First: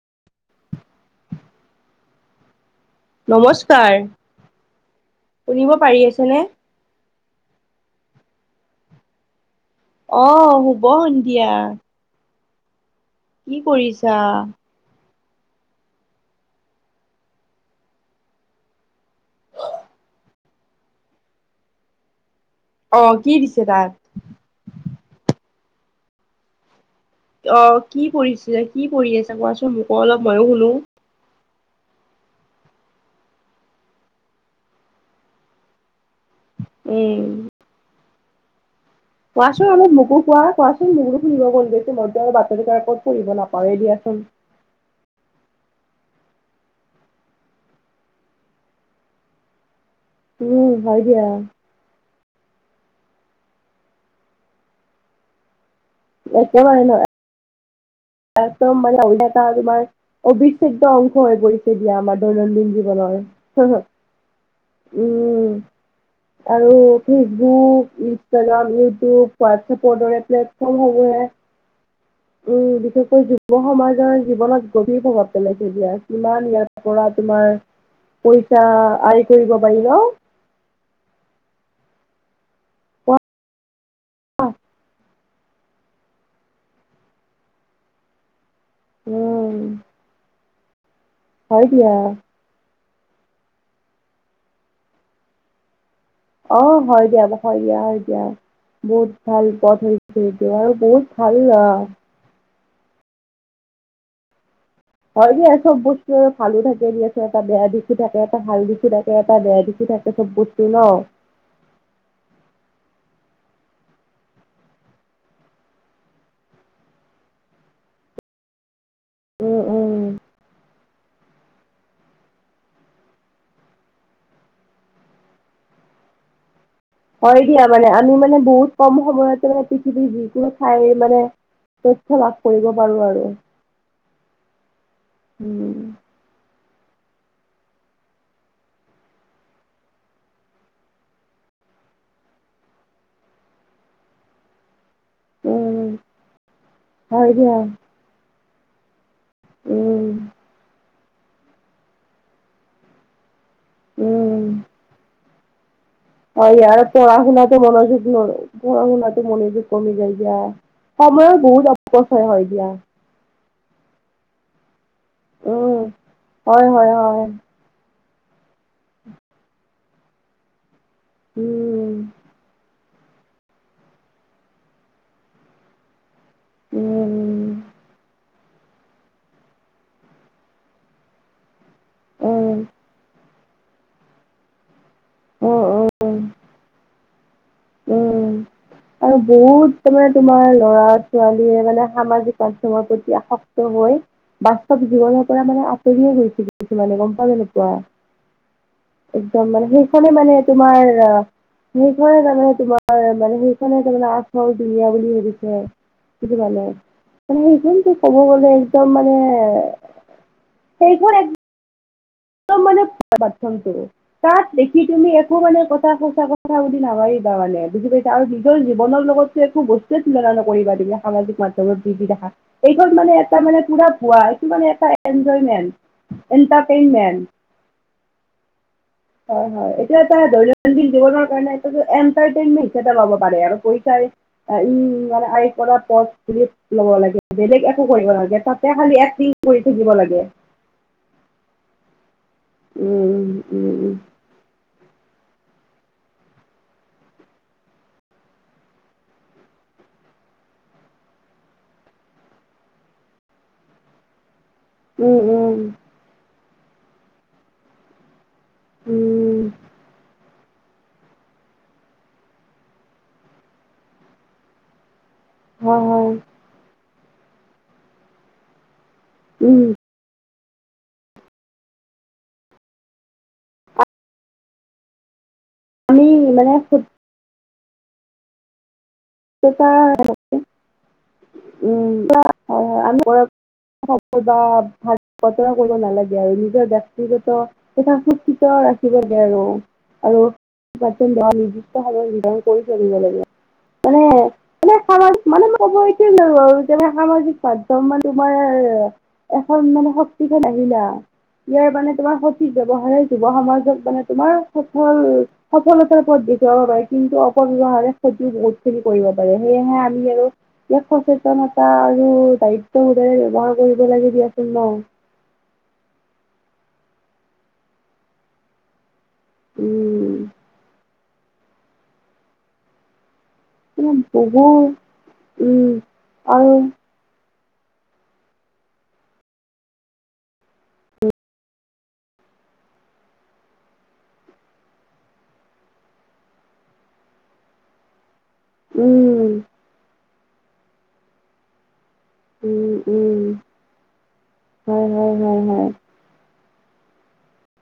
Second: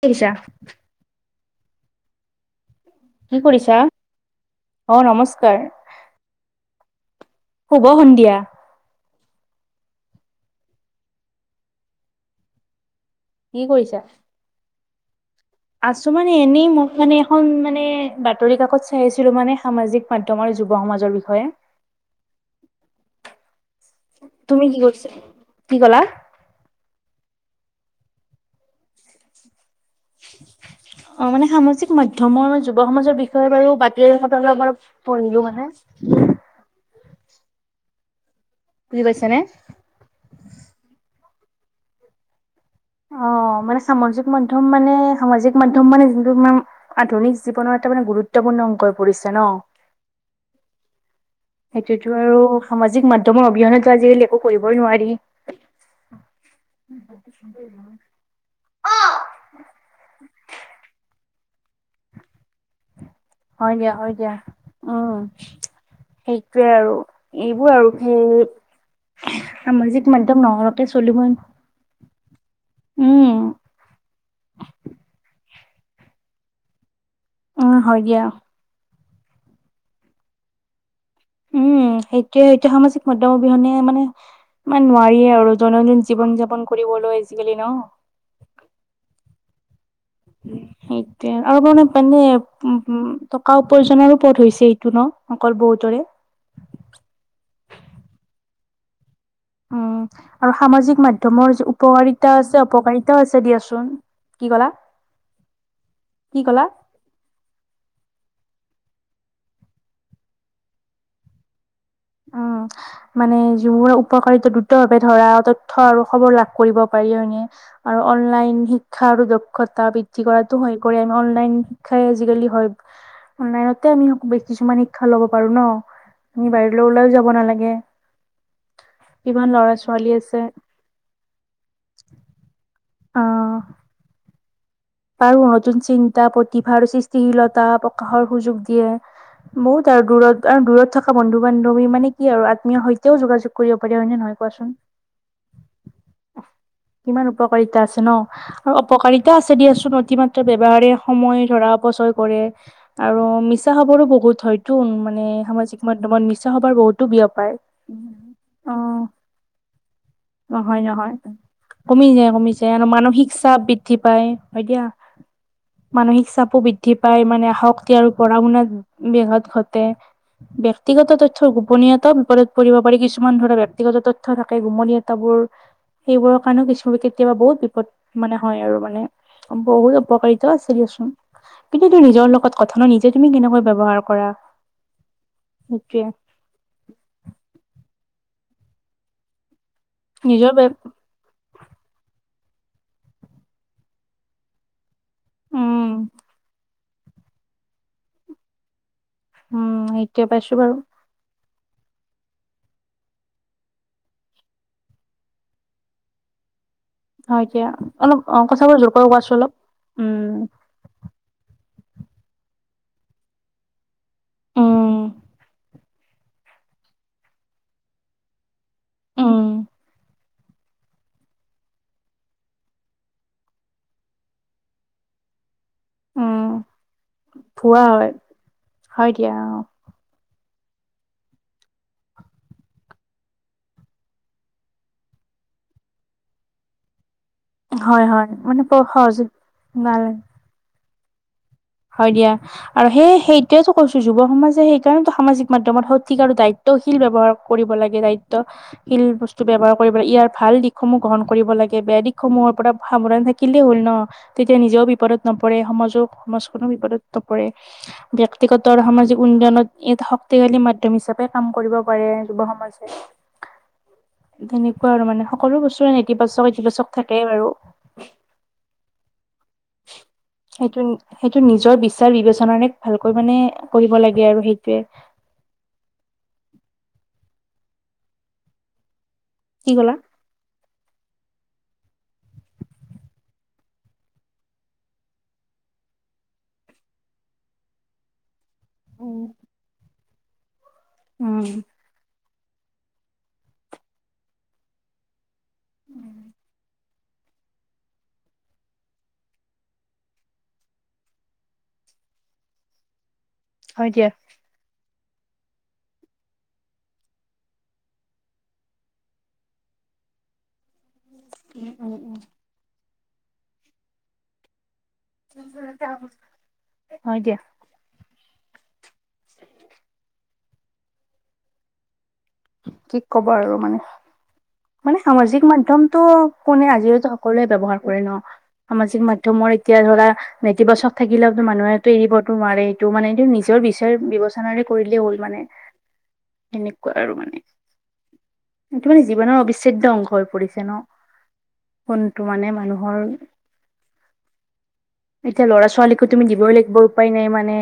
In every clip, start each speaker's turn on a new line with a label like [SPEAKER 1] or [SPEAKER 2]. [SPEAKER 1] কি দিছা? কি কৰিছা,
[SPEAKER 2] নমস্কাৰ
[SPEAKER 1] অ', নমস্কাৰ।
[SPEAKER 2] শুনিব পাৰি আছেনে?
[SPEAKER 1] শুভ সন্ধিয়া।
[SPEAKER 2] অ', শুব সন্ধিয়া। কি কৰিছা?
[SPEAKER 1] আছো মানে এনেই মোক মানে এখন, মানে বাতৰি কাকত চাই আছিলো মানে সামাজিক মাধ্যমৰ যুৱ সমাজৰ বিষয়ে।
[SPEAKER 2] অ', কি দিছে তাত?
[SPEAKER 1] তুমি কি কৰিছা? কি কলা?
[SPEAKER 2] অ', কি পৰিছিলে, কি পৰি আছে কোৱাচোন মোকো অলপ ময়ো শুনো।
[SPEAKER 1] জিক মাধ্যমৰ, যুৱ সমাজৰ বিষয়ে বাৰু বাতৰি কাকতত অলপ-অলপ পঢ়িলো মানে।
[SPEAKER 2] উম।
[SPEAKER 1] বুজি পাইছানে?
[SPEAKER 2] কোৱাচোন অলপ মোকো কোৱা, কোৱাচোন মোকো ফুৰিব মন গৈছে মইতো [unintelligible] পঢ়িব
[SPEAKER 1] অ',
[SPEAKER 2] নাপাওঁৱে
[SPEAKER 1] মানে
[SPEAKER 2] দিয়াচোন।
[SPEAKER 1] সামাজিক মাধ্যম মানে, সামাজিক মাধ্যম মানে, যোনটো উম আধুনিক জীৱনৰ এটা মানে গুৰুত্বপূৰ্ণ অংক হৈ পৰিছে ন?
[SPEAKER 2] উম, হয় দিয়া।
[SPEAKER 1] সেইটোতো আৰু সামাজিক মাধ্যমৰ অবিহনেতো আজিকালি একো কৰিবই নোৱাৰি
[SPEAKER 2] একেবাৰে [unintelligible]
[SPEAKER 1] [unintelligible]
[SPEAKER 2] একদম মানে [unintelligible] তোমাৰ অভিচেদ্য অংশ হৈ পৰিছে দিয়া আমাৰ দৈনন্দিন জীৱনৰ,
[SPEAKER 1] হয়
[SPEAKER 2] [unintelligible]
[SPEAKER 1] দিয়া হয় দিয়া
[SPEAKER 2] উম। আৰু
[SPEAKER 1] এইবোৰ আৰু
[SPEAKER 2] ফেচবুক
[SPEAKER 1] সেই
[SPEAKER 2] ইনষ্টাগ্ৰাম ইউটিউব
[SPEAKER 1] সামাজিক
[SPEAKER 2] হোৱাটছএপৰ দৰে
[SPEAKER 1] মাধ্যম
[SPEAKER 2] প্লেটফৰ্মসমূহ
[SPEAKER 1] [unintelligible]
[SPEAKER 2] উম, বিশেষকৈ যুৱ সমাজৰ জীৱনত গভীৰ প্ৰভাৱ পেলাইছে দিয়া, কিমান ইয়াত পৰা তোমাৰ
[SPEAKER 1] উম হয় দিয়া
[SPEAKER 2] পইচা আয় কৰিব পাৰিবা
[SPEAKER 1] উম সেইটোয়ে সটোয়ে সামাজিক মাধ্যমৰ অবিহনে মানে মানে নোৱাৰিয়ে আৰু আৰু দৈনন্দিন জীৱন যাপন কৰিবলৈ আজিকালি ন
[SPEAKER 2] উম।
[SPEAKER 1] সেইটোৱে, আৰু
[SPEAKER 2] হয় দিয়া
[SPEAKER 1] [unintelligible] উম, টকা উপাৰ্জনৰো পথ হৈছে এইটো ন, অকল বহুতৰে।
[SPEAKER 2] অ হয় দিয়া হয় দিয়া হয় দিয়া বহুত ভাল পথ
[SPEAKER 1] উম,
[SPEAKER 2] হৈছে
[SPEAKER 1] আৰু
[SPEAKER 2] এইটো
[SPEAKER 1] সামাজিক
[SPEAKER 2] বহুত ভাল
[SPEAKER 1] মাধ্যমৰ যে
[SPEAKER 2] আহ,
[SPEAKER 1] উপকাৰিতা আছে উপকাৰিতাও আছে দিয়া, কি কলা?
[SPEAKER 2] হয় দিয়া, চব বস্তু
[SPEAKER 1] কি
[SPEAKER 2] ভালো
[SPEAKER 1] ক'লা
[SPEAKER 2] থাকে দিয়া [unintelligible] বেয়া দিশটো থাকে এটা ভাল দিশ কিবাকে এটা বেয়া দেখি থাকে চব বস্তু ন?
[SPEAKER 1] অ', মানে যিবোৰ উপকাৰিত দ্ৰুত ভাৱে, ধৰা তথ্য আৰু খবৰ লাভ কৰিব পাৰি [unintelligible] আৰু অনলাইন শিক্ষা আৰু
[SPEAKER 2] উম
[SPEAKER 1] দক্ষতা
[SPEAKER 2] উম
[SPEAKER 1] বৃদ্ধি কৰাটো হৈ কৰে, অনলাইন শিক্ষাৰে আজিকালি হয়, মানে এতিয়া কিছুমান শিক্ষা লব পাৰো ন? মোবাইল
[SPEAKER 2] হয় দিয়া মানে আমি মানে বহুত কম সময়তে
[SPEAKER 1] কিমান
[SPEAKER 2] মানে
[SPEAKER 1] ল'ৰা
[SPEAKER 2] পৃথিৱী
[SPEAKER 1] ছোৱালী আছে
[SPEAKER 2] যিকোনো ঠাই মানে তথ্য লাভ কৰিব পাৰো আৰু।
[SPEAKER 1] পাৰো নতুন
[SPEAKER 2] উম
[SPEAKER 1] চিন্তা, প্ৰতিভা, সৃষ্টিশীলতা প্ৰকাশৰ সুযোগ দিয়ে। বহুত আৰু দূৰত আৰু দূৰত থকা বন্ধু বান্ধৱী মানে কি আৰু আত্মীয়ৰ সৈতেও যোগাযোগ কৰিব পাৰে হয় নে নহয়? কোৱাচোন।
[SPEAKER 2] উম,
[SPEAKER 1] কিমান
[SPEAKER 2] হয় দিয়া
[SPEAKER 1] উপকাৰিতা আছে ন, আৰু অপকাৰিতা আছে দিয়াচো [unintelligible] ইচ
[SPEAKER 2] উম
[SPEAKER 1] হবৰো বহুত
[SPEAKER 2] উম
[SPEAKER 1] হয়তো মানে সামাজিক [inaudible] মিছা
[SPEAKER 2] হয়
[SPEAKER 1] খবৰ
[SPEAKER 2] ইয়াৰ
[SPEAKER 1] বহুতো
[SPEAKER 2] পঢ়া
[SPEAKER 1] বিয়পায়।
[SPEAKER 2] শুনাটো মনযোগ ন
[SPEAKER 1] অ
[SPEAKER 2] পঢ়া শুনাটো মনযোগ কমি যায় যায়।
[SPEAKER 1] নহয় কমি যায় কমি যায় আৰু মানসিক চাপ বৃদ্ধি পাই হয় দিয়া।
[SPEAKER 2] উম
[SPEAKER 1] মানসিক চাপো
[SPEAKER 2] হয় হয়
[SPEAKER 1] বৃদ্ধি পাই
[SPEAKER 2] হয়
[SPEAKER 1] মানে আহক। আৰু পঢ়া শুনাত বেঘত ঘটে ব্যক্তিগত তথ্য
[SPEAKER 2] উম
[SPEAKER 1] গোপনীয়তাও বিপদত পৰিব। কিছুমান ধৰা ব্যক্তিগত তথ্য থাকে গুমনি এটাবোৰ। সেইবোৰৰ কাৰণেও কিছু কেতিয়াবা
[SPEAKER 2] উম
[SPEAKER 1] বহুত বিপদ মানে হয় আৰু মানে। বহুত উপকাৰিতা আছিল দিয়চোন কিন্তু তোৰ
[SPEAKER 2] উম
[SPEAKER 1] নিজৰ
[SPEAKER 2] উম
[SPEAKER 1] লগত কথা ন নিজে তুমি কেনেকৈ ব্যৱহাৰ কৰা
[SPEAKER 2] উম
[SPEAKER 1] সেইটোৱে
[SPEAKER 2] উম আৰু বহুতো মানে তোমাৰ
[SPEAKER 1] নিজৰ বে
[SPEAKER 2] লৰা ছোৱালীয়ে মানে সামাজিক মাধ্যমত প্ৰতি আসক্ত হৈ বাস্তৱ জীৱনৰ পৰা মানে
[SPEAKER 1] উম
[SPEAKER 2] আঁতৰিয়ে গৈছে মানে গম পোৱা নে নোপোৱা একদম মানে
[SPEAKER 1] উম
[SPEAKER 2] সেইখনে
[SPEAKER 1] সেইটোৱে
[SPEAKER 2] মানে
[SPEAKER 1] পাইছো বাৰু
[SPEAKER 2] তোমাৰ কি কৰে জানো। তোমাৰ মানে সেইখনে তাৰমানে আচল দুনীয়া বুলি ভাবিছে সেইটো কাৰণে মান
[SPEAKER 1] হয় এতিয়া
[SPEAKER 2] সেইখনতো
[SPEAKER 1] অলপ
[SPEAKER 2] ক'ব
[SPEAKER 1] অ
[SPEAKER 2] গলে
[SPEAKER 1] কথাবোৰ
[SPEAKER 2] একদম
[SPEAKER 1] জোৰকৈ
[SPEAKER 2] মানে
[SPEAKER 1] কোৱাচোন অলপ উম
[SPEAKER 2] সেইখন ত' মানে [unintelligible] তাত দেখি
[SPEAKER 1] উম
[SPEAKER 2] তুমি একো মানে কথা সচা কথা বুলি নাভাবিবা মানে আৰু নিজৰ জীৱনৰ লগতো
[SPEAKER 1] উম
[SPEAKER 2] একো বস্তুৱে তুলনা নক কৰিব দিবা, সামাজিক মাধ্যমত বৃদ্ধি দেখা এইখন মানে এটা মানে পুৰা ভুৱা এইটো মানে এটা
[SPEAKER 1] উম
[SPEAKER 2] এনজয়মেণ্ট। এন্টাৰটেইনমেন্ট
[SPEAKER 1] ভুৱা হয় হয় দিয়া অহ
[SPEAKER 2] হয় এইটো দৈনন্দিন জীৱনৰ কাৰণে এইটো টো এন্টাৰটেইনমেন্ট হিচাপে ল'ব পাৰে আৰু পইচাই উম মানে আই কনত পথ খুলি ল'ব লাগে বেলেগ একো
[SPEAKER 1] হয়
[SPEAKER 2] কৰিব
[SPEAKER 1] হয়
[SPEAKER 2] নালাগে
[SPEAKER 1] মানে
[SPEAKER 2] তাতে খালি
[SPEAKER 1] সহজ
[SPEAKER 2] একটিং কৰি থাকিব
[SPEAKER 1] নালাগে
[SPEAKER 2] লাগে
[SPEAKER 1] হয় দিয়া আৰু সেই
[SPEAKER 2] উম
[SPEAKER 1] সেইটোৱেতো
[SPEAKER 2] উম
[SPEAKER 1] কৈছো যুৱ সমাজে সেই সামাজিক মাধ্যমত সঠিক আৰু দায়িত্বশীল ব্যৱহাৰ কৰিব লাগে। দায়িত্বশীল বস্তু ব্যৱহাৰ ইয়াৰ ভাল দিশসমূহ গ্ৰহণ কৰিব লাগে বেয়া দিশসমূহৰ পৰা সাৱধান থাকিলেই হ'ল ন তেতিয়া নিজেও
[SPEAKER 2] উম উম
[SPEAKER 1] বিপদত নপৰে,
[SPEAKER 2] উম
[SPEAKER 1] সমাজো সমাজখনো বিপদত নপৰে। ব্যক্তিগতৰ সামাজিক
[SPEAKER 2] উম
[SPEAKER 1] উন্নয়ত ই শক্ শক্তি হালি মাধ্যম হিচাপে কাম কৰিব পাৰে যুৱ সমাজে তেনেকুৱা আৰু মানে সকলো
[SPEAKER 2] হয়
[SPEAKER 1] বস্তুৰে
[SPEAKER 2] হয়
[SPEAKER 1] নেতিবাচক ইতিবাচক থাকেই বাৰু
[SPEAKER 2] উম
[SPEAKER 1] সেইটোৱে সেইটো নিজৰ বিচাৰ বিবেচনাৰে ভালকৈ মানে কৰিব লাগে আৰু সেইটোৱে
[SPEAKER 2] আমি মানে
[SPEAKER 1] কি ক'লা
[SPEAKER 2] [unintelligible] [unintelligible] কৰিব নালাগে আৰু নিজৰ ব্যক্তিগত [unintelligible] ৰাখিবগে আৰু,
[SPEAKER 1] উম
[SPEAKER 2] আৰু নিৰ্দিষ্ট
[SPEAKER 1] উম
[SPEAKER 2] সময় সুবিধা। কৰি থিব লাগে মানে স মানেই ক' এতিয় আৰু তে, সামাজিক মাধ্যম মান তোমাৰ এখন মানে শক্তিখন আহিলা। ইয়াৰ মানে তোমাৰ সঠিক ব্যয়ৱহাৰে যুৱ সমাজক
[SPEAKER 1] হয়
[SPEAKER 2] মানে
[SPEAKER 1] দিয়া।
[SPEAKER 2] তোমাৰ সিক সল সফলতাৰ পথ দেখুৱাব পাৰে কিন্তু অপব্যৱহাৰ সঠিক বহুত খিন কৰিব পাৰে সেয়েহে আমি আৰু ইয়াক সচেতনতা
[SPEAKER 1] উম উম
[SPEAKER 2] আৰু
[SPEAKER 1] উম
[SPEAKER 2] দায়িত্ব। সদৰে ব্যৱহাৰ কৰিব লাগে দিয়াচোন ন।
[SPEAKER 1] হয় দিয়া।
[SPEAKER 2] উম,
[SPEAKER 1] ত [unintelligible]
[SPEAKER 2] উম, বহুত
[SPEAKER 1] মানে সামাজিক মাধ্যমতটো কোনে আজিও সকলোৱে ব্যেবহাৰ কৰে ন সামাজিক মাধ্যমৰ এতিয়া ধৰা নেতিবাচক থাকিলেওো মানুহটো এৰিব। টো মাৰে এইটো মানে এইটো নিজৰ বিচাৰ বিবেচনাৰে কৰিলেই হ'ল মানে। সেনেকুৱা আৰু মানে এইটো মানে
[SPEAKER 2] উম
[SPEAKER 1] জীৱনৰ অবিচ্ছেদ্য অংশ হৈ পৰিছে ন? তো মানে মানুহৰ
[SPEAKER 2] অ
[SPEAKER 1] এতিয়া ল'ৰা ছোৱালীকো তুমি দিবই লাগিব উপায় নাই মানে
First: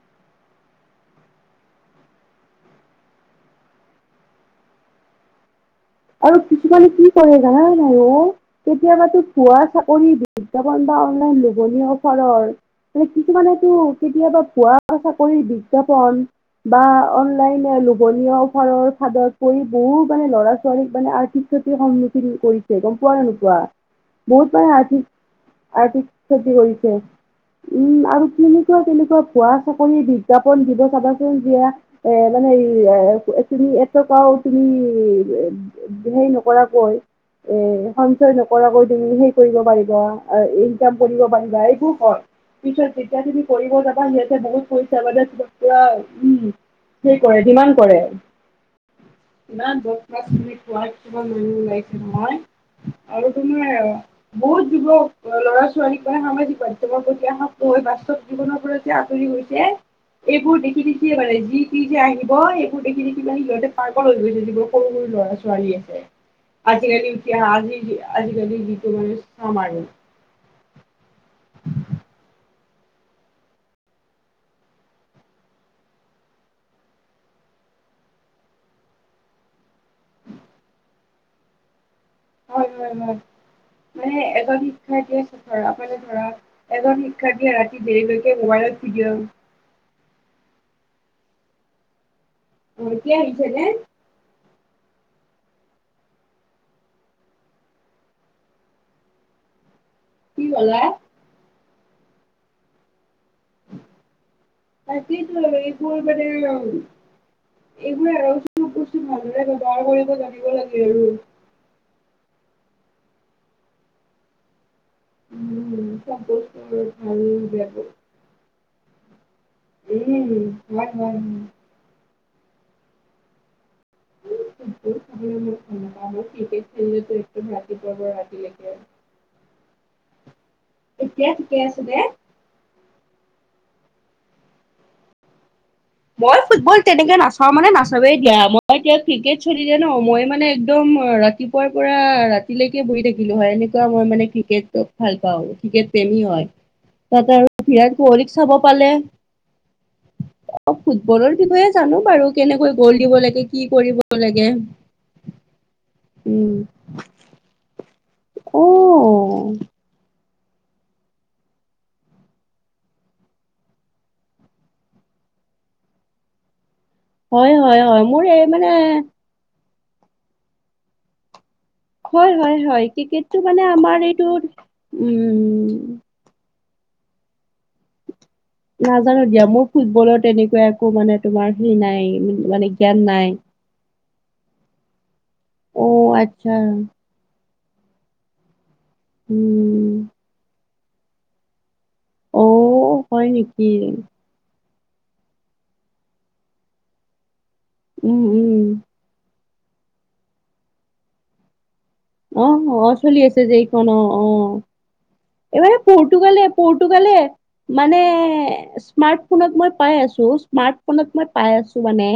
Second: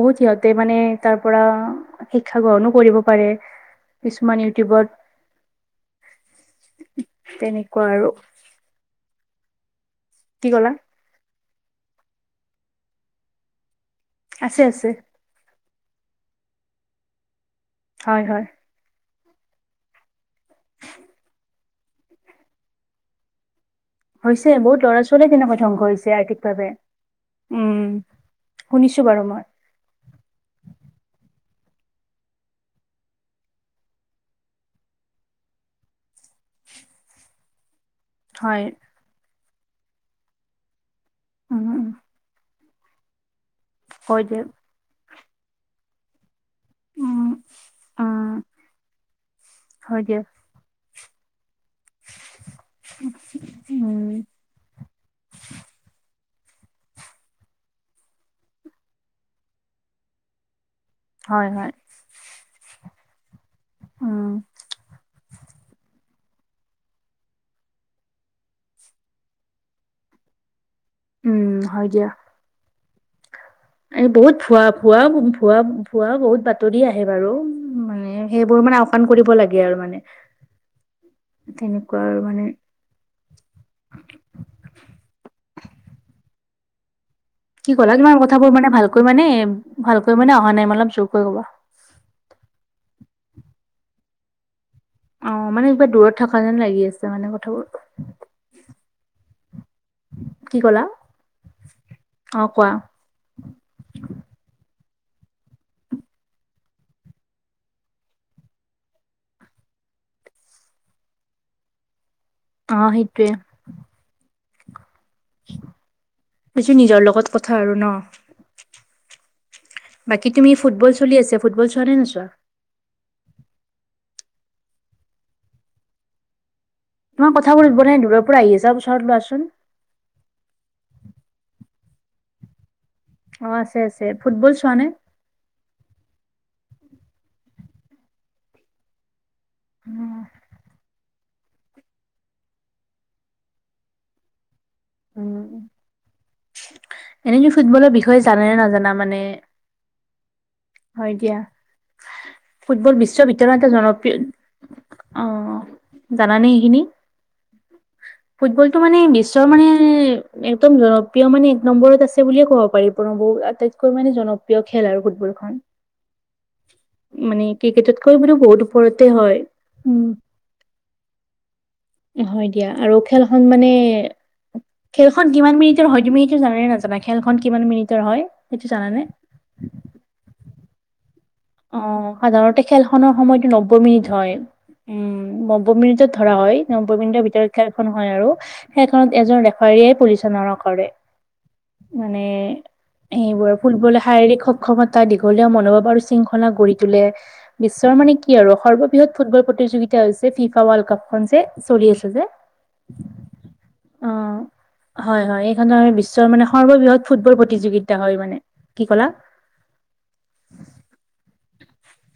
[SPEAKER 1] বহুত সিহঁতে মানে তাৰ পৰা শিক্ষা গ্ৰহণো কৰিব পাৰে, কিছুমান ইউটিউবত
[SPEAKER 2] আৰু কিছুমানে কি কৰে জানানে
[SPEAKER 1] তেনেকুৱা
[SPEAKER 2] নাই
[SPEAKER 1] আৰু
[SPEAKER 2] অ কেতিয়াবাতো ভুৱা কৰি
[SPEAKER 1] কি ক'লা?
[SPEAKER 2] বিজ্ঞাপন বা অনলাইন বিপনি অফাৰৰ মানে কিছুমানে কেতিয়াবা
[SPEAKER 1] আছে
[SPEAKER 2] পোৱা
[SPEAKER 1] আছে
[SPEAKER 2] চাকৰি বিজ্ঞাপন, বা
[SPEAKER 1] হয়
[SPEAKER 2] লোভনীয়
[SPEAKER 1] হয়
[SPEAKER 2] অফাৰৰ ফাদত কৰি বহুত মানে ল'ৰা ছাল কতিৰ সন্মুখীন কৰিছে গম পোৱা নে নোপোৱা?
[SPEAKER 1] হৈছে
[SPEAKER 2] বহুত মানে
[SPEAKER 1] ল'ৰা
[SPEAKER 2] আৰ্থিক,
[SPEAKER 1] ছোৱালীয়ে তেনেকৈ ধ্বংস
[SPEAKER 2] আৰ্থিক
[SPEAKER 1] হৈছে
[SPEAKER 2] ক্ষতি
[SPEAKER 1] আৰ্থিকভাৱে।
[SPEAKER 2] হৈছে। উম, আৰু কেনেকুৱা
[SPEAKER 1] শুনিছো
[SPEAKER 2] কেনেকুৱা
[SPEAKER 1] বাৰু মই
[SPEAKER 2] ভুৱা চাকৰিৰ বিজ্ঞাপন দিব চাবাচোন। য়া এ মানে এ তুমি এটকাও তুমি সেই নকৰাকৈ এ সঞ্চয়
[SPEAKER 1] হয়
[SPEAKER 2] নকৰাকৈ তুমি সেই ইনকাম কৰিব পাৰিবা
[SPEAKER 1] উম উম,
[SPEAKER 2] এইবোৰ হয় পিয়া তি কৰিব যাবা
[SPEAKER 1] হয়
[SPEAKER 2] সিহঁতে
[SPEAKER 1] দিয়ক
[SPEAKER 2] বহুত পৰিছো বাুৰা উম কি
[SPEAKER 1] উম
[SPEAKER 2] কৰে যিমান কৰে
[SPEAKER 1] উম। হয় দিয়া
[SPEAKER 2] ব ন লাইছে নই আৰু তোমাৰ
[SPEAKER 1] উম
[SPEAKER 2] বহুত যুৱ লৰা ছোৱালী পৰা আমি তোমাৰ প্ৰতি বাস্তৱ জীৱনৰ পৰা যে আঁতৰি গৈছে, এইবোৰ দে কি দেখিয়ে,
[SPEAKER 1] হয়
[SPEAKER 2] যি
[SPEAKER 1] হয়
[SPEAKER 2] কি যে আহিব, সেইবোৰ দেখি দেখি মানে সিহঁতে পাগল হৈ
[SPEAKER 1] উম
[SPEAKER 2] গৈছে, যিবোৰ সৰু সৰু লৰা ছোৱালী আছে। আজিকালি ইতিহাস আজি আজিকালি গীত মান সামাৰো।
[SPEAKER 1] উম, হয় দিয়া। এই বহুত ভুৱা পোৱা, ভুৱা ভুৱা বহুত বাতৰি আহে বাৰু মানে সেইবোৰ মানে আওকাণ কৰিব লাগে আৰু মানে তেনে
[SPEAKER 2] হয় হয় হয়, মানে এজন শিক্ষাৰ্থীয়ে ধৰা, মানে ধৰা এজন শিক্ষাৰ্থীয়ে
[SPEAKER 1] কি
[SPEAKER 2] ৰাতি
[SPEAKER 1] কলা, তোমাৰ
[SPEAKER 2] দেৰিলৈকে
[SPEAKER 1] কথাবোৰ মানে
[SPEAKER 2] মোবাইলত
[SPEAKER 1] ভালকৈ মানে
[SPEAKER 2] ভিডিঅ'
[SPEAKER 1] ভালকৈ মানে অহা নাই মানে অলপ জোৰকৈ কবা
[SPEAKER 2] এতিয়া আহিছেনে
[SPEAKER 1] অহ, মানে কিবা দূৰত থকা যেন লাগি আছে মানে কথাবোৰ [inaudible]
[SPEAKER 2] কি কলা
[SPEAKER 1] অহ কোৱা
[SPEAKER 2] [unintelligible] এইবোৰে আৰু কিছুমান বস্তু ভালদৰে ব্যৱহাৰ কৰিব জানিব লাগে আৰু
[SPEAKER 1] অ সেইটোৱে
[SPEAKER 2] উম
[SPEAKER 1] পিছে
[SPEAKER 2] সম্পোচটোৰ
[SPEAKER 1] নিজৰ
[SPEAKER 2] ভাল
[SPEAKER 1] লগত
[SPEAKER 2] উম
[SPEAKER 1] কথা
[SPEAKER 2] হয়
[SPEAKER 1] আৰু নহ বাকী তুমি ফুটবল
[SPEAKER 2] হয়
[SPEAKER 1] চলি আছে, ফুটবল চোৱা নে নোচোৱা
[SPEAKER 2] [unintelligible]
[SPEAKER 1] তোমাৰ
[SPEAKER 2] একদম
[SPEAKER 1] কথাবোৰ
[SPEAKER 2] ৰাতিপুৱাৰ
[SPEAKER 1] প্ৰায় দূৰৰ পৰা আহি
[SPEAKER 2] ৰাতিলৈকে
[SPEAKER 1] আছে ওচৰত লোৱাচোন।
[SPEAKER 2] এতিয়া [unintelligible]
[SPEAKER 1] অ আছে আছে। ফুটবল চোৱা নে?
[SPEAKER 2] মই ফুটবল তেনেকে নাচাওঁ মানে নাচাৱে দিয়া মইয়া ক্ৰিকেট দি দিয়ে ন মই
[SPEAKER 1] উম
[SPEAKER 2] মানে একদম হয় ৰাতিপুৱাৰ পৰা ৰাতিলৈকে বহি থাকিলো হয় এনেকুৱা মই মানে ক্ৰিকেট ভাল পাওঁ ক্ৰিকেট প্ৰেমী হয়
[SPEAKER 1] এনে
[SPEAKER 2] তাতে
[SPEAKER 1] কি
[SPEAKER 2] আৰু
[SPEAKER 1] ফুটবলৰ
[SPEAKER 2] বিৰাট
[SPEAKER 1] বিষয়ে
[SPEAKER 2] কোহলী
[SPEAKER 1] জানে নে
[SPEAKER 2] চাব
[SPEAKER 1] নাজানা
[SPEAKER 2] পালে
[SPEAKER 1] [inaudible]
[SPEAKER 2] অ
[SPEAKER 1] হয়
[SPEAKER 2] ফুটবলৰ
[SPEAKER 1] দিয়া
[SPEAKER 2] বিষয়ে জানো বাৰু কেনেকৈ
[SPEAKER 1] ফুটবল
[SPEAKER 2] গ'ল দিব
[SPEAKER 1] বিশ্বৰ
[SPEAKER 2] লাগে কি
[SPEAKER 1] ভিতৰতে
[SPEAKER 2] কৰিব
[SPEAKER 1] জনপ্ৰিয়
[SPEAKER 2] লাগে
[SPEAKER 1] অ জানানে
[SPEAKER 2] উম।
[SPEAKER 1] সেইখিনি
[SPEAKER 2] অ
[SPEAKER 1] ফুটবলটো মানে বিশ্বৰ মানে একদম জনপ্ৰিয় মানে এক নম্বৰত আছে বুলিয়ে ক'ব পাৰিব [unintelligible] আটাইতকৈ মানে জনপ্ৰিয় খেল আৰু ফুটবল খন মানে
[SPEAKER 2] হয় হয়
[SPEAKER 1] ক্ৰিকেট
[SPEAKER 2] হয় মোৰ
[SPEAKER 1] কৈও
[SPEAKER 2] এই
[SPEAKER 1] বহুত
[SPEAKER 2] মানে
[SPEAKER 1] ওপৰতে হয় উম [inaudible] হয় দিয়া আৰু খেলখন মানে খেলখন কিমান
[SPEAKER 2] উম
[SPEAKER 1] মিনিটৰ হয় তুমি সেইটো জানে নাজ জানা খেলখন কিমান মিনিটৰ হয় সেইটো জানানে?
[SPEAKER 2] নাজানো দিয়া মোৰ ফুটবলৰ তেনেকুৱা একো মানে তোমাৰ হেৰি
[SPEAKER 1] অ
[SPEAKER 2] নাই
[SPEAKER 1] সাধাৰণতে
[SPEAKER 2] মানে
[SPEAKER 1] খেল
[SPEAKER 2] জ্ঞান
[SPEAKER 1] খনৰ
[SPEAKER 2] নাই।
[SPEAKER 1] সময়টো নব্বৈ মিনিট হয় উম নব্বৈ
[SPEAKER 2] অ
[SPEAKER 1] মিনিটত ধৰা
[SPEAKER 2] আচ্ছা
[SPEAKER 1] হয় নব্বৈ মিনিটৰ ভিতৰত খেলখন হয় আৰু সেইখনত এজন
[SPEAKER 2] উম
[SPEAKER 1] ৰেফাৰীয়ে পৰিচালনা কৰে মানে
[SPEAKER 2] অ হয়
[SPEAKER 1] সেইবোৰ
[SPEAKER 2] নেকি
[SPEAKER 1] ফুটবলে শাৰীৰিক সক্ষমতা দীঘলীয়া মনোভাব আৰু শৃংখলা গঢ় তোলে বিশ্বৰ মানে
[SPEAKER 2] উম
[SPEAKER 1] কি
[SPEAKER 2] উম
[SPEAKER 1] আৰু সৰ্ববৃহৎ ফুটবল প্ৰতি প্ৰতিযোগিতা হৈছে ফিফা ৱৰ্ল্ড কাপখন যে চলি আছ
[SPEAKER 2] অহ অ চলি আছে যে এইখন অ অ
[SPEAKER 1] হয় হয় এইখন
[SPEAKER 2] এইবাৰ
[SPEAKER 1] আমাৰ বিশ্বৰ
[SPEAKER 2] পৰ্টুগালে
[SPEAKER 1] মানে সৰ্ববৃহৎ
[SPEAKER 2] পৰ্টুগালে
[SPEAKER 1] ফুটবল প্ৰতিযোগিতা
[SPEAKER 2] মানে
[SPEAKER 1] হয় কি ক'লা?
[SPEAKER 2] স্মাৰ্ট ফোনত মই পাই আছো স্মাৰ্ট ফোনত মই পাই আছো মানে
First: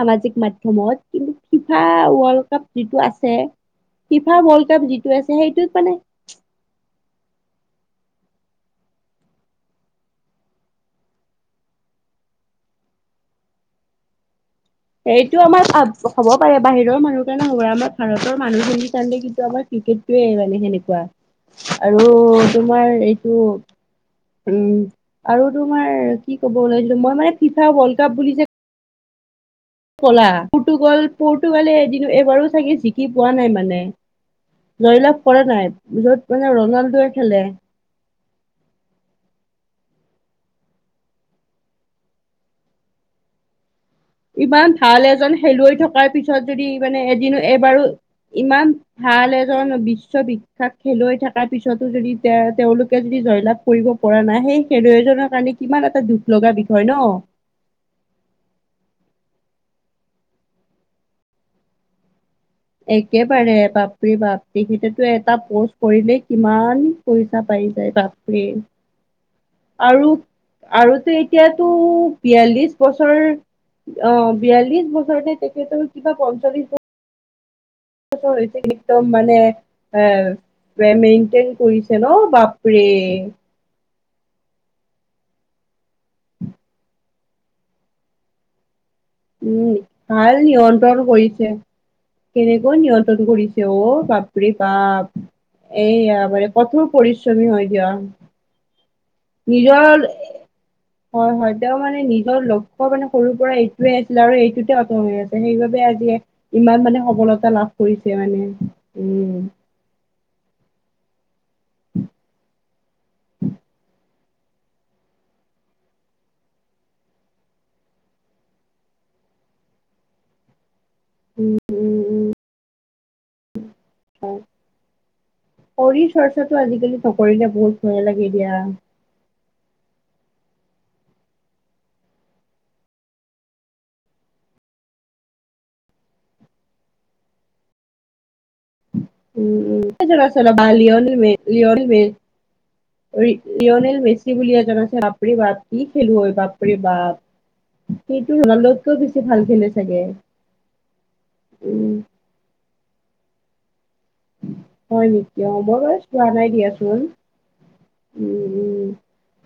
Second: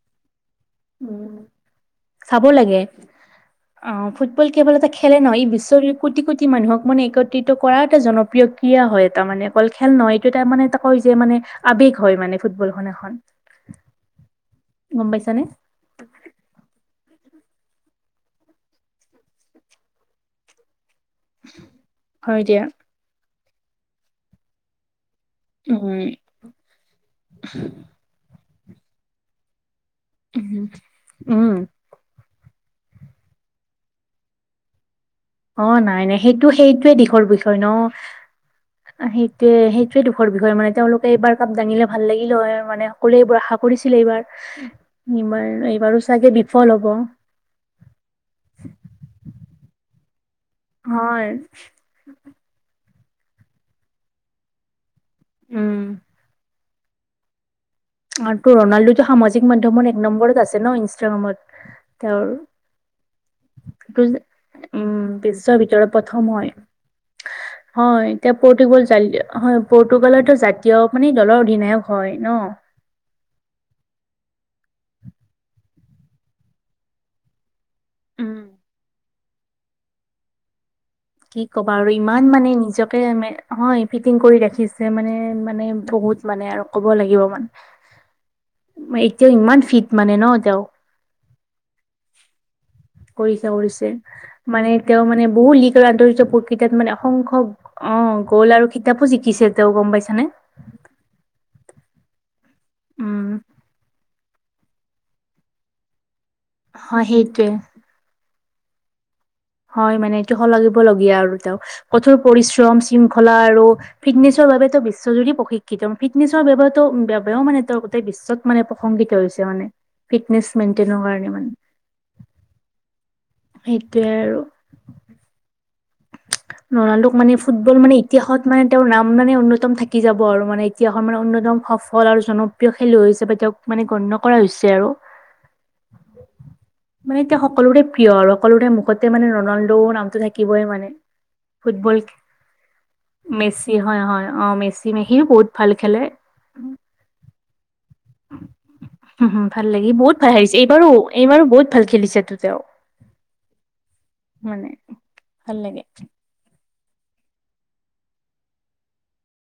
[SPEAKER 2] সামাজিক মাধম মত কিন্তু
[SPEAKER 1] উম,
[SPEAKER 2] ফিফা ৱৰ্ল্ড
[SPEAKER 1] চাব
[SPEAKER 2] কাপ
[SPEAKER 1] লাগে।
[SPEAKER 2] যিটো আছে
[SPEAKER 1] অ
[SPEAKER 2] ফিফা
[SPEAKER 1] ফুটবল
[SPEAKER 2] ৱৰ্ল্ড
[SPEAKER 1] কেৱল
[SPEAKER 2] কাপ
[SPEAKER 1] এটা
[SPEAKER 2] যিটো
[SPEAKER 1] খেলে
[SPEAKER 2] আছে
[SPEAKER 1] নহয় ই
[SPEAKER 2] সেইটোত
[SPEAKER 1] বিশ্বৰ
[SPEAKER 2] মানে
[SPEAKER 1] কোটি কোটি মানুহক মানে একত্ৰিত কৰা এটা জন প্ৰিয় প্ৰক্ৰিয়া হয় এটা মানে অকল খেল নহয় এইটো এটা মানে এটা কয় যে মানে আৱেগ হয় মানে ফুটবলখন এখন গম
[SPEAKER 2] সেইটো
[SPEAKER 1] পাইছানে?
[SPEAKER 2] আমাৰ হ'ব পাৰে বাহিৰৰ মানুহ ণ হ'ব আমাৰ ভাৰতৰ মানুহখিনিৰ কাৰণে কিন্তু আমাৰ ক্ৰিকেটোৱে এনেকুৱা আৰু
[SPEAKER 1] হয় দিয়া,
[SPEAKER 2] তোমাৰ এইটো উম আৰু তোমাৰ
[SPEAKER 1] উম।
[SPEAKER 2] কি ক'ব লাইছিলো মই মানে ফিফা ৱৰ্ল্ড কাপ বুলি যে কলা
[SPEAKER 1] উম,
[SPEAKER 2] পৰ্তুগাল
[SPEAKER 1] উম,
[SPEAKER 2] পৰ্তুগালে এদিন এবাৰো চাগে জিকি পোৱা নাই মানে ধৰিল
[SPEAKER 1] অ নাই নাই সেইটো সেইটোৱে দিশৰ
[SPEAKER 2] খেলে
[SPEAKER 1] বিষয় ন সেইটোৱে সেই সেই দুখৰ বিষয় মানে তেওঁলোকে এইবাৰ কাপ দাঙিলে ভাল লাগিলে মানে সকলোৱে বোৰ আশা কৰিছিলে এইবাৰ।
[SPEAKER 2] ইমান ভাল এজন
[SPEAKER 1] এইবাৰ
[SPEAKER 2] খেলুৱৈ
[SPEAKER 1] এইবাৰো
[SPEAKER 2] থকাৰ
[SPEAKER 1] চাগে
[SPEAKER 2] পিছত
[SPEAKER 1] বিফল
[SPEAKER 2] যদি
[SPEAKER 1] হ'ব
[SPEAKER 2] মানে এদিনো এবাৰো ইমান ভাল এজন বিশ বিশ্ববিখ্যাত খেলুৱৈ
[SPEAKER 1] হয়
[SPEAKER 2] থকাৰ পিছতো যদি তেওঁ তেওঁলোকে যদি জয়লাভ কৰিব পৰা নাই সেই খেলুৱৈ জনৰ কাৰণে
[SPEAKER 1] উম
[SPEAKER 2] কিমান এটা দুখ লগা বিষয় ন
[SPEAKER 1] আৰু ত ৰনাল্ডোটো সামাজিক মাধ্যমৰ এক নম্বৰত আছে ন ইনষ্টাগ্ৰামত তেওঁৰ
[SPEAKER 2] একেবাৰে
[SPEAKER 1] এইটো
[SPEAKER 2] বাপৰি বাপ
[SPEAKER 1] উম
[SPEAKER 2] তেখেতেতো এটা
[SPEAKER 1] বিশ্বৰ
[SPEAKER 2] পোষ্ট
[SPEAKER 1] ভিতৰত
[SPEAKER 2] কৰিলেই
[SPEAKER 1] প্ৰথম হয়
[SPEAKER 2] কিমান পইচা পা পাই যে
[SPEAKER 1] হয় এতিয়া
[SPEAKER 2] বাপৰে
[SPEAKER 1] পৰ্টুগল হয়
[SPEAKER 2] আৰু
[SPEAKER 1] পৰ্টুগালৰতো জাতীয় মানে
[SPEAKER 2] আৰুটো
[SPEAKER 1] দলৰ
[SPEAKER 2] এতিয়াতটো
[SPEAKER 1] অধিনায়ক হয় ন
[SPEAKER 2] বিয়াল্লিশ বছৰ অ বিয়াল্লিশ বছৰতে তেখেতৰ কিবা পঞ্চল্লিশ বছৰ বছৰ হৈছে কি একদম মানে আহ
[SPEAKER 1] কি
[SPEAKER 2] মেইনটেইন
[SPEAKER 1] ক'বা আৰু
[SPEAKER 2] কৰিছে ন
[SPEAKER 1] ইমান মানে
[SPEAKER 2] বাপৰে
[SPEAKER 1] নিজকে হয় ফিটিং কৰি ৰাখিছে মানে মানে বহুত মানে আৰু ক'ব লাগিব মানে। এতিয়াও ইমান
[SPEAKER 2] উম
[SPEAKER 1] ফিট মানে ন
[SPEAKER 2] ভাল
[SPEAKER 1] তেওঁ
[SPEAKER 2] নিয়ন্ত্ৰণ কৰিছে কেনেকৈ নিয়ন্ত্ৰ
[SPEAKER 1] কৰিছে কৰিছে মানে তেওঁ মানে বহু লীগৰ
[SPEAKER 2] এইয়া
[SPEAKER 1] আন্তৰিষ্ট প্ৰকৃতত
[SPEAKER 2] কঠোৰ
[SPEAKER 1] মানে অসংখ্য
[SPEAKER 2] পৰিশ্ৰমী হয় দিয়া
[SPEAKER 1] অ গ'ল আৰু। খিতাপো জিকিছে তেওঁ গম
[SPEAKER 2] নিজৰ
[SPEAKER 1] পাইছানে
[SPEAKER 2] হয় হয়। তেওঁ মানে নিজৰ লক্ষ্য মানে
[SPEAKER 1] উম
[SPEAKER 2] সৰুৰ পৰা এইটোৱে আছিল আৰু এইটোতে আকৰ্ষণীয় হৈ আছে সেইবাবে আজি ইমান
[SPEAKER 1] হয়
[SPEAKER 2] মানে
[SPEAKER 1] সেইটোৱে
[SPEAKER 2] সবলতা লাভ কৰিছে মানে। উম
[SPEAKER 1] হয় মানে এইটো সলাগিবলগীয়া আৰু তেওঁ কঠোৰ পৰিশ্ৰম শৃংখলা আৰু ফিটনেছৰ বাবে বিশ্বজুৰি প্ৰশিক্ষিত ফিটনেছৰ বাবেও মানে ত গোটেই বিশ্বত মানে প্ৰসংগিত। মানে ফিটনেচ মেইটেইনৰ কাৰণে মানে। সেইটোৱে আৰু।
[SPEAKER 2] শৰীৰ চৰ্চাটো আজিকালি
[SPEAKER 1] ৰনাল্ডক মানে
[SPEAKER 2] নকৰিলে বহুত
[SPEAKER 1] ফুটবল মানে
[SPEAKER 2] ভয় লাগে
[SPEAKER 1] ইতিহাসত
[SPEAKER 2] দিয়া
[SPEAKER 1] মানে তেওঁৰ নাম মানে উন্ন উতম থাকি যাব আৰু মানে এতিয়াখন মানে অন্যতম সফল আৰু জনপ্ৰিয় খেলুৱৈ হিচাপে তেওঁক মানে গণ্য কৰা হৈছে মানে এতিয়া সকলোৰে প্ৰিয় আৰু সকলোৰে মুখত এতিয়া মানে
[SPEAKER 2] উম উম
[SPEAKER 1] ৰনাল্ডোৰ নামটো থাকিবই মানে
[SPEAKER 2] [unintelligible] লিঅনেল
[SPEAKER 1] ফুটবল মেচি হয় হয়
[SPEAKER 2] মেচি
[SPEAKER 1] অ
[SPEAKER 2] বুলিয়ে
[SPEAKER 1] মেচি
[SPEAKER 2] জনাইছে
[SPEAKER 1] সিও
[SPEAKER 2] বাপৰে
[SPEAKER 1] বহুত
[SPEAKER 2] বাপ কি খেলুৱৈ বাপৰে বাপ সেইটো ৰনাল্ডতকৈও
[SPEAKER 1] [inaudible] হু
[SPEAKER 2] বেছি
[SPEAKER 1] হু ভাল
[SPEAKER 2] খেলে
[SPEAKER 1] লাগি
[SPEAKER 2] চাগে
[SPEAKER 1] বহুত ভাল আহিছে, এইবাৰো এইবাৰো বহুত ভাল
[SPEAKER 2] উম
[SPEAKER 1] খেলিছে তো তেওঁ [inaudible] মানে
[SPEAKER 2] হয় নেকি?
[SPEAKER 1] ভাল
[SPEAKER 2] অ', মই
[SPEAKER 1] লাগে
[SPEAKER 2] বাৰু চোৱা নাই দিয়াছো হম উম-উম